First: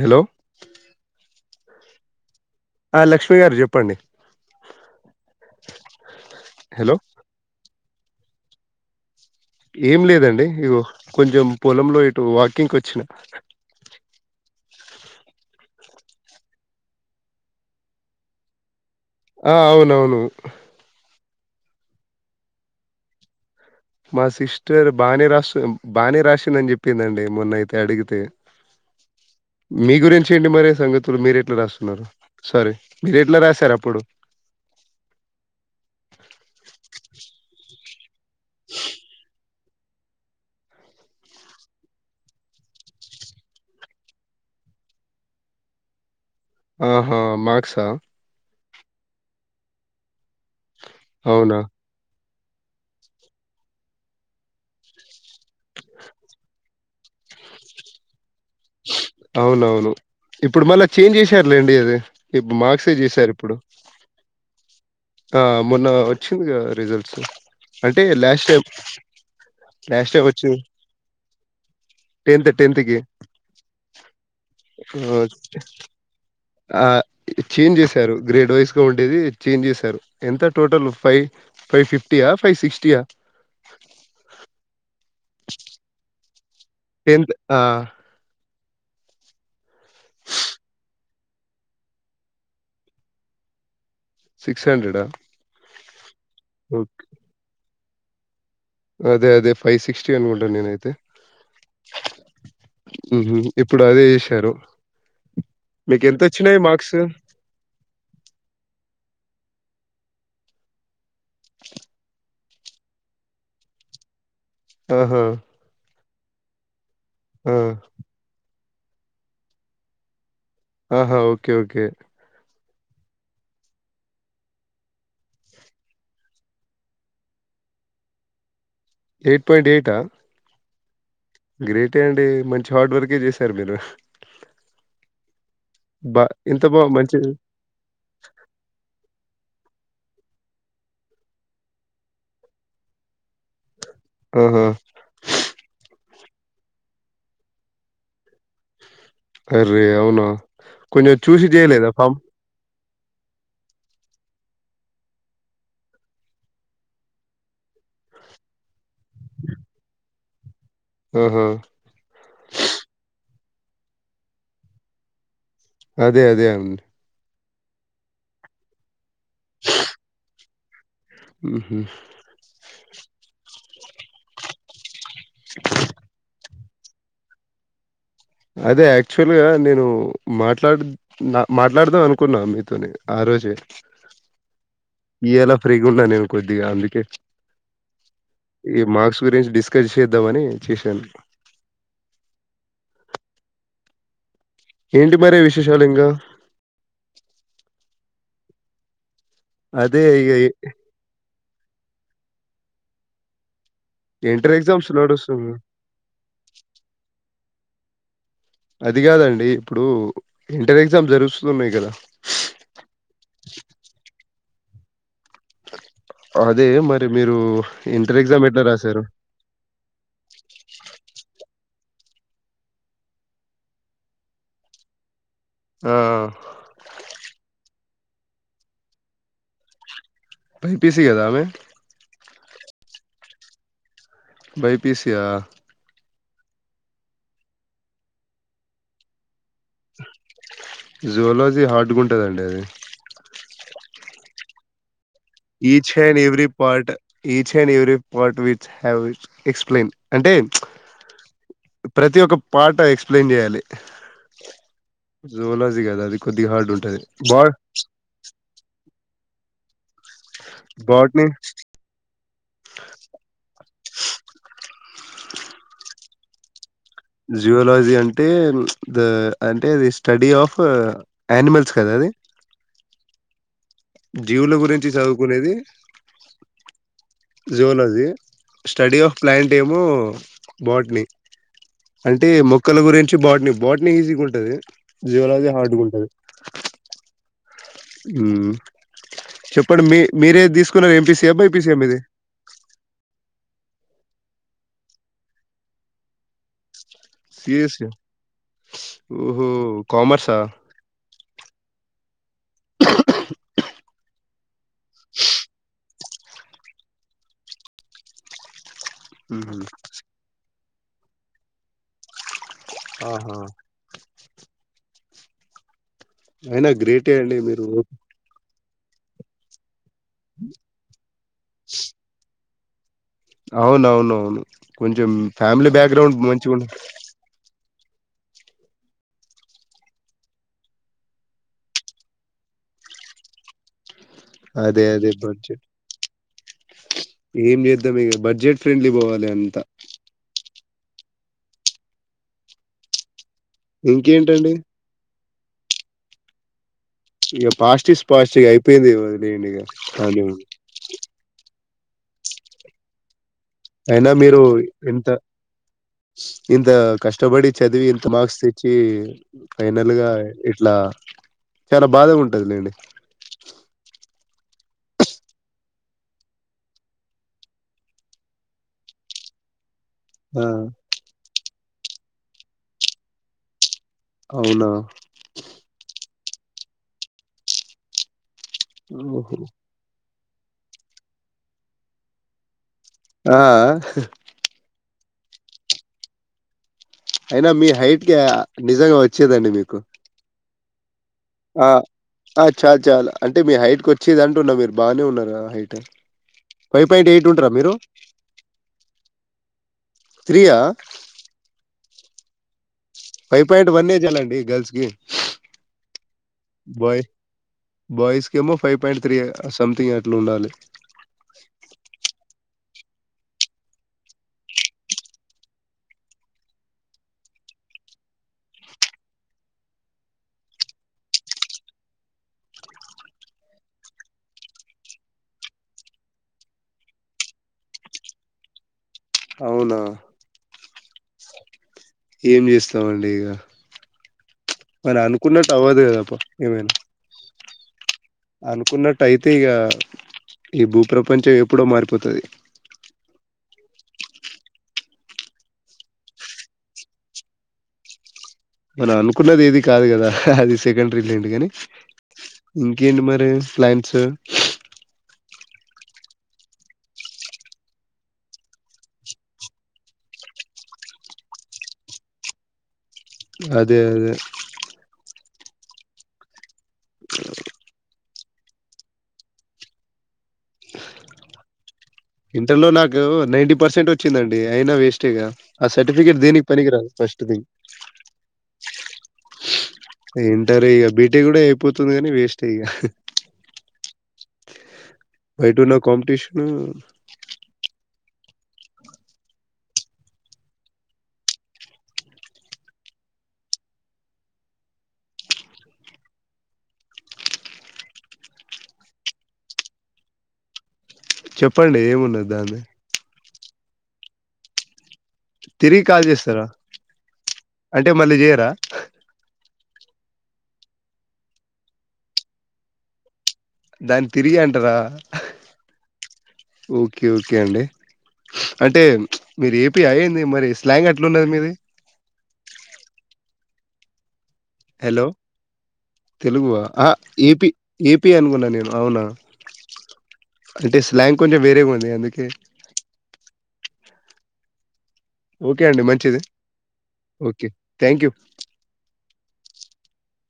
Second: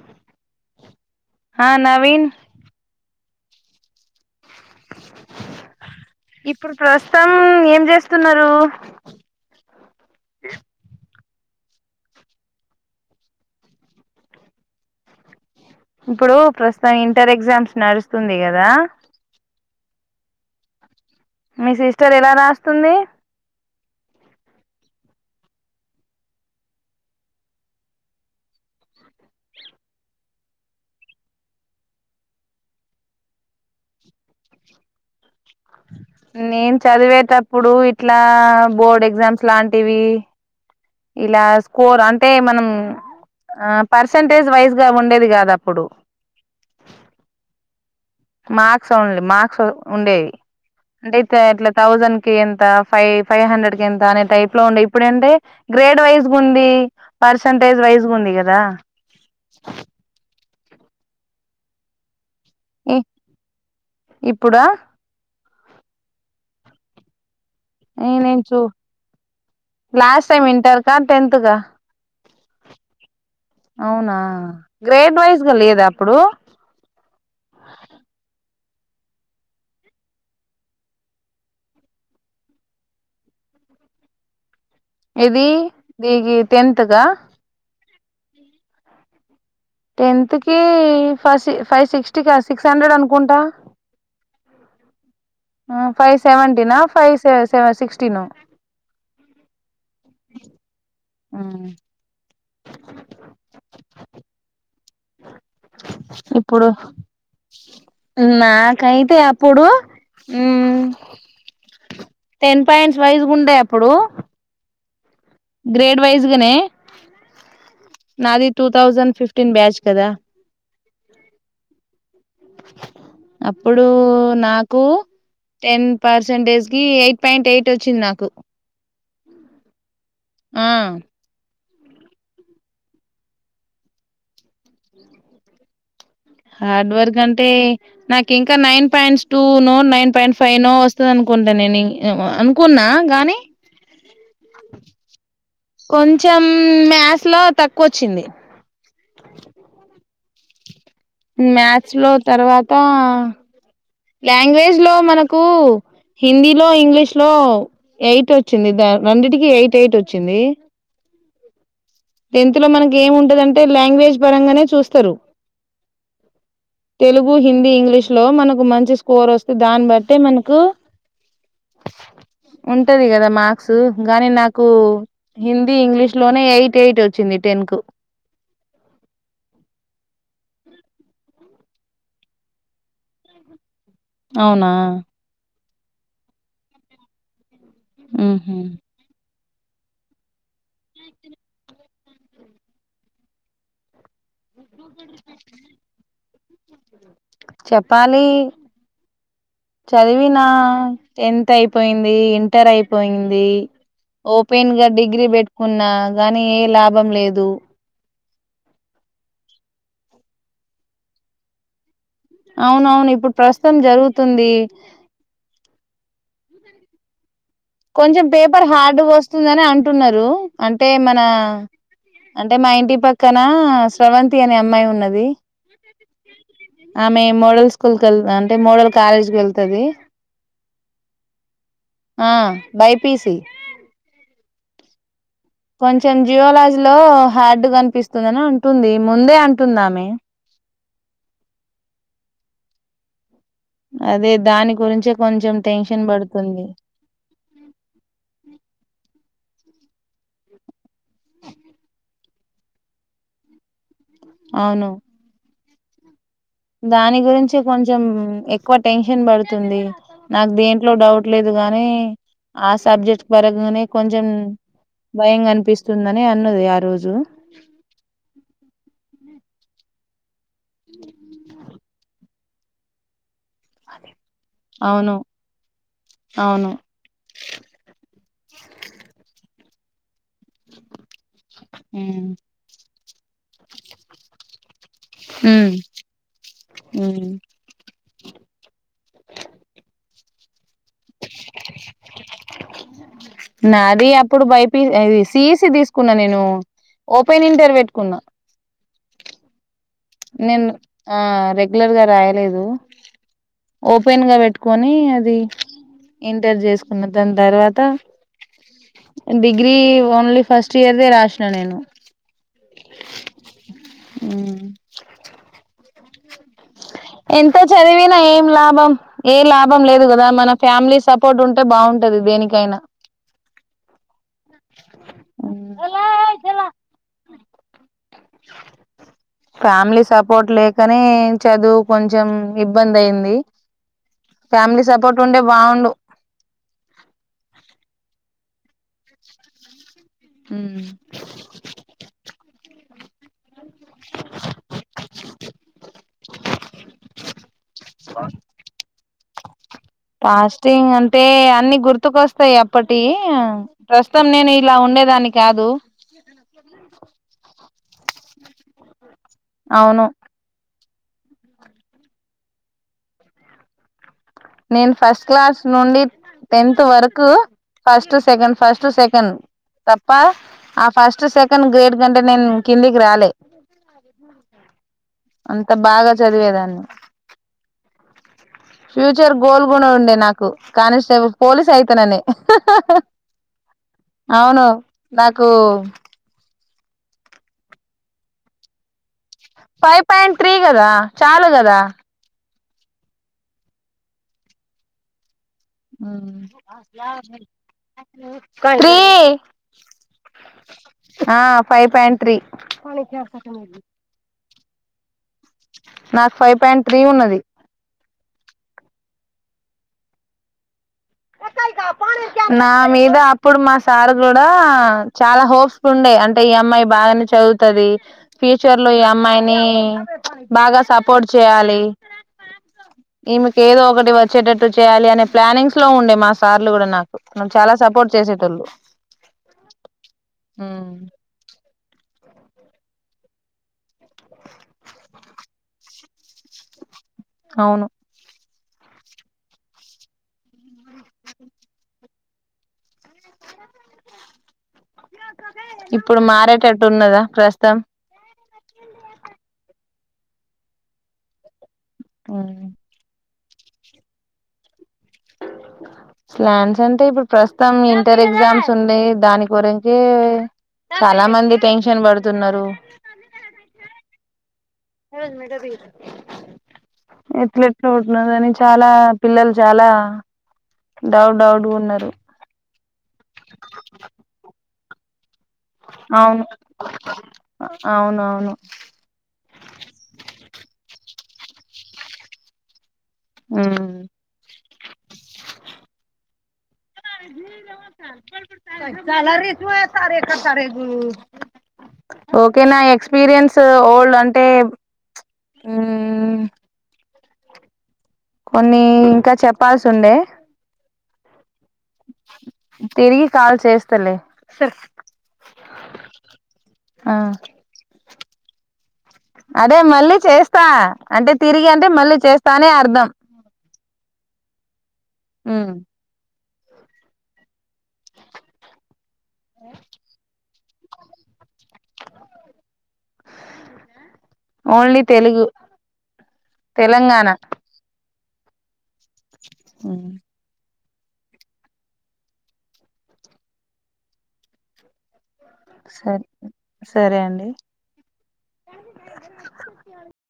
Hello హా నవీన్ లక్ష్మిీ గారు చెప్పండి ఇప్పుడు హలో ప్రస్తుతం ఏం చేస్తున్నారు ఏం లేదండి ఇగో కొంచెం పొలంలో ఇటు వాకింగ్ కి వచ్చిన ఇప్పుడు ప్రస్తుతం ఇంటర్ ఎగ్జామ్స్ నడుస్తుంది కదా ఆ అవునవును మీ సిస్టర్ ఎలా రాస్తుంది మా సిస్టర్ బానే రాసి బానే రాసిందని చెప్పిందండి మొన్నయితే అడిగితే మీ గురించి ఏంటి మరి సంగతులు మీర ఎట్లా రాస్తున్నారు. సారీ మీరు ఎట్లా రాశారు అప్పుడు. నేను చదివేటప్పుడు ఇట్లా బోర్డు ఎగ్జామ్స్ ఇట్లాంటివి ఇలా స్కోర్ అంటే మనం ఆ పర్సంటేజ్ వైజ్ గా ఉండేది కాద అప్పుడు ఆహా మాక్సా ఆ మార్క్స్ ఓన్లీ మార్క్స్ ఉండేవి అంటే అవునా ఇట్లా థౌసండ్ కే ఎంత ఫైవ్ ఫైవ్ హండ్రెడ్ కి ఎంత అనే టైప్ లో ఉండే ఇప్పుడ ఏంటే గ్రేడ్ వైజ్ ఉంది. పర్సెంటేజ్ వైజ్ ఉంది. కదా అవునవును ఇప్పుడు మళ్ళా చేంజ్ చేసారులేండి అది ఇప్పుడు మార్క్సే చేసారు ఇప్పుడు ఇప్పుడా ఆ మొన్న వచ్చిందిగా రిజల్ట్స్ అంటే నేను లాస్ట్ చూ టైం టైం లాస్ట్ టైమ్ వచ్చింది ఇంటర్ క టెన్త్ క టెన్త్ టెన్త్ కి అవునా గ్రేడ్ వైజ్గా లేదా అప్పుడు ఆ చేంజ్ చేశారు. గ్రేడ్ వైస్ గా ఉండేది చేంజ్ చేశారు. ఎంత టోటల్ ఫైవ్ ఫైవ్ ఫిఫ్టీయా ఫైవ్ సిక్స్టీయా ఏది గిద్ టంత ఆ టెన్త్ కి ఫ ఫైవ్ సిక్స్టీ క సిక్స్ హండ్రెడ్ అనుకుంటా సిక్స్ హండ్రెడా ఫైవ్ సెవెంటీనా ఓకే. ఫైవ్వ సిక్స్టీన అదే అదే ఫైవ్ సిక్స్టీ అన్కుంట నేనైతే ఉహు ఇప్పుడు అదే చేశారు మీకు ఎంత వచ్చినాయి ఇప్పుడు మార్క్స్ నాకైతే అంటే అప్పుడు మ్... టెన్ పాయింట్స్ వైజ్ గుండే అప్పుడు ఆహా గ్రేడ్ వైజ్ గనే ఆ, నాది టూ థౌజండ్ ఫిఫ్టీన్ బ్యాచ్ కదా ఆహా ఓకే ఓకే అప్పుడూ నాకూ టెన్ పర్సెంటేజ్ కి ఎయిట్ పాయింట్ ఎయిట్ వచ్చింది నాకు ఎయిట్ పాయింట్ ఎయిటా ఆ... గ్రేటే అండి మంచి హార్డ్ వర్కే చేశారు మీరు బా ఇంత బా హార్డ్ వర్క్ మంచి అంటే నాకు ఇంకా nine points two no nine point five no వస్తుంది అనుకుంటా నేను అనుకున్నా గాని ఆహా కొంచెం మ్యాథ్స్ లో తక్కువ వచ్చింది అర్రే అవునా కొంచెం చూసి చేయలేదా మ్యాథ్స్ లో ఫామ్ తర్వాత లాంగ్వేజ్ లో మనకూ హిందీ లో ఇంగ్లీష్ లో ఎయిట్ వచ్చింది రెండిటికి ఎయిట్ ఎయిట్ వచ్చింది మ్ హా అంటే లాంగ్వేజ్ పరంగానే చూస్తారు అదే అదే అండి కు హిందీ ఇంగ్లీష్ లో మనకు మంచి స్కోర్ వస్తె దాన్ని బట్టె మనకు మ్ హుమ్ ఉంటది కదా మార్క్స్ గాని నాకు హిందీ ఇంగ్లీష్ లోనే ఎయిట్ ఎయిట్ వచ్చింది టెన్ కు అదే యాక్చువల్ గా నేనూ మాట్లాడుత మాట్లాడదాం అనుకున్నా మీతోని ఆ రోజే అవునా ఫ్రీ గున్ననేను కొద్దీగా అందుకే మ్ హుమ్ ఈ మార్క్స్ గురించి డిస్కస్ చేద్దామని చేశాను ఏంటి మరి విశేషాలు ఇంకా చెప్పాలి ఇగ చదివినా ఎ టెన్త్ అయిపోయింది ఇంటర్ అయిపోయింది ఇంటర్ ఓపెన్ గా ఎగ్జామ్స్ డిగ్రీ నడుస్తుంది. పెట్టుకున్నా గాని ఏ లాభం లేదు అది కాదండి ఇప్పుడు ఇంటర్ ఎగ్జామ్ జరుస్తున్నాయి కదా అవునవును ఇప్పుడు ప్రస్తుతం జరుగుతుంది అదే మరి మీరూ కొంచెం పేపర్ హార్డ్ వస్తుందని అంటున్నారు అంటే మన అంటే మా ఇంటి పక్కన స్రవంతి అనే అమ్మాయి ఉన్నది ఆ! ఆమె మోడల్ స్కూల్ క వెళ్తా అంటే మోడల్ కాలేజ్ కి వెళ్తది బై పీ సి గద అమె ఆ బైపిసి బైపీసియా కొంచెం జియోలాజీ లో హార్డ్ కనిపిస్తుందని అంటుంది ముందే అంట జూలోజీ హా హర్డ్ గుటదండి అది అదే దాని గురించె each and every part, each and every part which, how which. Explain, అంటే, ప్రతి ఒక్క పాట ఎక్స్ప్లెయిన్ జెయాలి. అవును జోలాసిగాదా అది. కొద్దిగా హార్డ్ ఉంటది దాని బా గురించి కొంచెం, ఎక్కువ టెన్షన్ పడుతుంది. నాకు దేంట్లో డౌట్ బాట్ని లేదు గానీ, ఆ సబ్జెక్ట్ పరన్ గానే కొంచం ఉ. భయం కనిపిస్తుందనే అన్నది య. జువలాజీ అంటే, ద అంటే ఇది స్టడీ ఆఫ్. పా యానిమల్స్ కదా అది. జీవుల గురించి అవును చదువుకునేది, అవును జువలజీ. స్టడీ ఆఫ్ ప్లాంట్ ఏమో, బోట్ ని ఉమ్ అంటే మొక్కల గురి. వచ్చి బాట్నీ బాట్నీ ఈజీగుంటది జీవలజ ఉమ్ హార్డ్గుంటది. ఉమ్. చెప్పండి మీ మీరే దిసుకు. తీకున్నారు ఎంపీసీయ, బైపిసీయ మీది. నాది అప్పుడు బైపి, ఎది సిఎసీ తీసుకున్నా నేను. ఓపెన్ ఇంటర్ సిఎస్ఈ పెట్టుకున్నా. ఓహో! కామర్సా? నేను, ఆ రెగ్యులర్ గా రాయలేదు, ఓపెన్ గా పెట్. కోని అది, ఇంటర్ చేసుకున్న దని తర్వాత. హుహు. డిగ్రీ, ఓన్లీ ఫస్ట్ ఇయర్ దే రాసిన నేను. ఆహా. అ. అయినా గ్రేటే అండి ఎంతో మీరు. చదివినా ఏం లాభం. ఏ లాభం లేదు గదా మన ఫ్యామిలీ సపోట్ ఉంటే బాగుంటది దేనికైనా. అవునవును, కొంచెం ఫ్యామిలీ బ్యాగ్రాండ్ మంచి. ఫ్యామిలీ సపోట్, లేకనే చదువు కొంచం ఇబ్బంది అయింది. అదే ఫ్యామిలీ అదే, సపోర్ట్ ఉంటే బడ్జెట్, బాగుండు ఏం చేద్దాం ఇగ బడ్జెట్. ఫ్రెండ్లీ పోవాలి అంత. ఉమ్. ఇంకేంటండి. ఇగ పాస్ టిస్ పాస్ టిగ అయిపోయింది గ వదిలేయండి అని. ఫాస్టింగ్ అంటే అన్ని గుర్తుకొస్తాయి అప్పటియి. అయినా ప్రస్తుతం మీరు, నేను ఇలా ఎంత, ఉండేదాన్ని కాదు ఇంతా కష్టపడి. చదివి ఇంత మార్క్స్ ఇచ్చి ఫైనల్ అవును గా ఇట్లా. చాలా బాధగ ఉంటదిలేండి. నేను ఫస్ట్ క్లాస్ నుండి, టెన్త్ వరకు. First to second, first to second. తప్ప, ఆ ఫస్ట్ సెకన్ గ్రేడ్ కంటే నేను కిందికి రాలే. అవునా? అంత బాగా చదివేదాన్ని ఉ ఫ్యూచర్ గోల్ గుడ ఉండే నాకు, కానిస్టేబుల్ పోలీస్ అయితననీ. ఆ అ. నాకూ. అయినా మీ హైట్ కె అ నిజంగా వచ్చేదండి మీకు. ఫైవ్ పాయింట్ త్రీ కదా చాలూ కదా. చాలు చాల్ అంటే, మీ హైట్కి కోచ్చేది అంటున్న మీరు బాగానే ఉన్నారా హై. కంత్రి. ఆ. Five point three. Five point one ఏ చాలండి గర్ల్స్ కి. నాకు ఫైవ్ పాయింట్ త్రీ బాయ్, ఉన్నది బాయ్స్ కెమో ఫైయి పాయిట్. త్రి అ సంథింగ్ అట్లా ఉండాలి. ఒకరు గప్పానురికే. నా మీద అప్పుడు మా సార్ కూడా చాలా హోప్స్ ఉండే అంటే ఈ అమ్మాయి బాగానే చదువు వుతది ఫ్యూచర్ లో ఈ అమ్మాయిని బాగా సపోర్ట్ చేయాలి ఈమెకు ఏదో ఒకటి వచ్చేటట్టు చేయాలి అనే ప్లానింగ్స్ లో ఉండే మా సార్లు కూడా నాకు చాలా సపోర్ట్ చేసేటోళ్ళు అవునా ఏం చేస్తామండి ఇక మన అనుకున్నట్టు అవ్వదు కదా ఏమైనా అవును అనుకున్నట్టు అయితే ఇగ ఈ భూప్రపంచం ఎప్పుడో మారిపోతది అ ఇప్పుడు మారేటట్టు ఉన్నదా ప్రస్తుతం మనం అనుకున్నది ఏది కాదు కదా అది సెకండరీ లేండి కని ఇంకేంటి మరి ప్లాన్స్ స్లాన్స్ అంటే ఇప్పుడు ప్రస్తుతం ఇంటర్ ఎగ్జామ్స్ ఉన్నాయి దాని గురించే చాలా మంది టెన్షన్ పడుతున్నారు అదే అదే ఎట్లెట్లో కాని చాలా పిల్లలు చాలా డౌట్ డౌడ్ ఉన్నారు ఇంటర్‌లో నాకు టిగ ఆ సర్ఫికెట్ అవును దేనికి పనికి రాదు ఫస్ట్ థింగ్ అవునవును ఇంటరు ఇగ బీటి కూడా అయిపోతుంది గానీ వేస్ట్ ఇగ ఉమ్. వైటూలో కాంపిటీషన్ చలరిస్ూ ఎస్త రే రే గు ఓకే నా ఎక్స్పీరియన్స్ ఓల్డ్ అంటే ఊ మ్ కొన్ని ఇంకా చెప్పాల్సి ఉండే చెప్పండి ఏమున్నది దాన్ని తిరిగి కాల్ చేస్తలే తిరిగి కాల్ చేస్తారా ఆ అంటే మళ్ళీ చేయరా అదే మళ్ళీ చేస్తా అంటే తిరిగి అంటే మళ్ళీ చేస్తానే అర్ధం దాన్ని తిరిగి అంటార ఉమ్ ఓకే ఓకే అండి అంటే మీరు ఏపీ యా ఏంది మరి స్లాంగ్ అట్లుందెంది మీది ఓన్లీ హలో తెలుగు తెలుగువా ఆ తెలంగాణ ఏపీ ఏపీ అనుకున్నా నేను అవునా మ్ లాం కొంచెం వేరేగా ఉంది అందుకే ఓకే అండి మంచిది. సరే సరే అండి ఓకే. అ థ్యాంక్ యూ.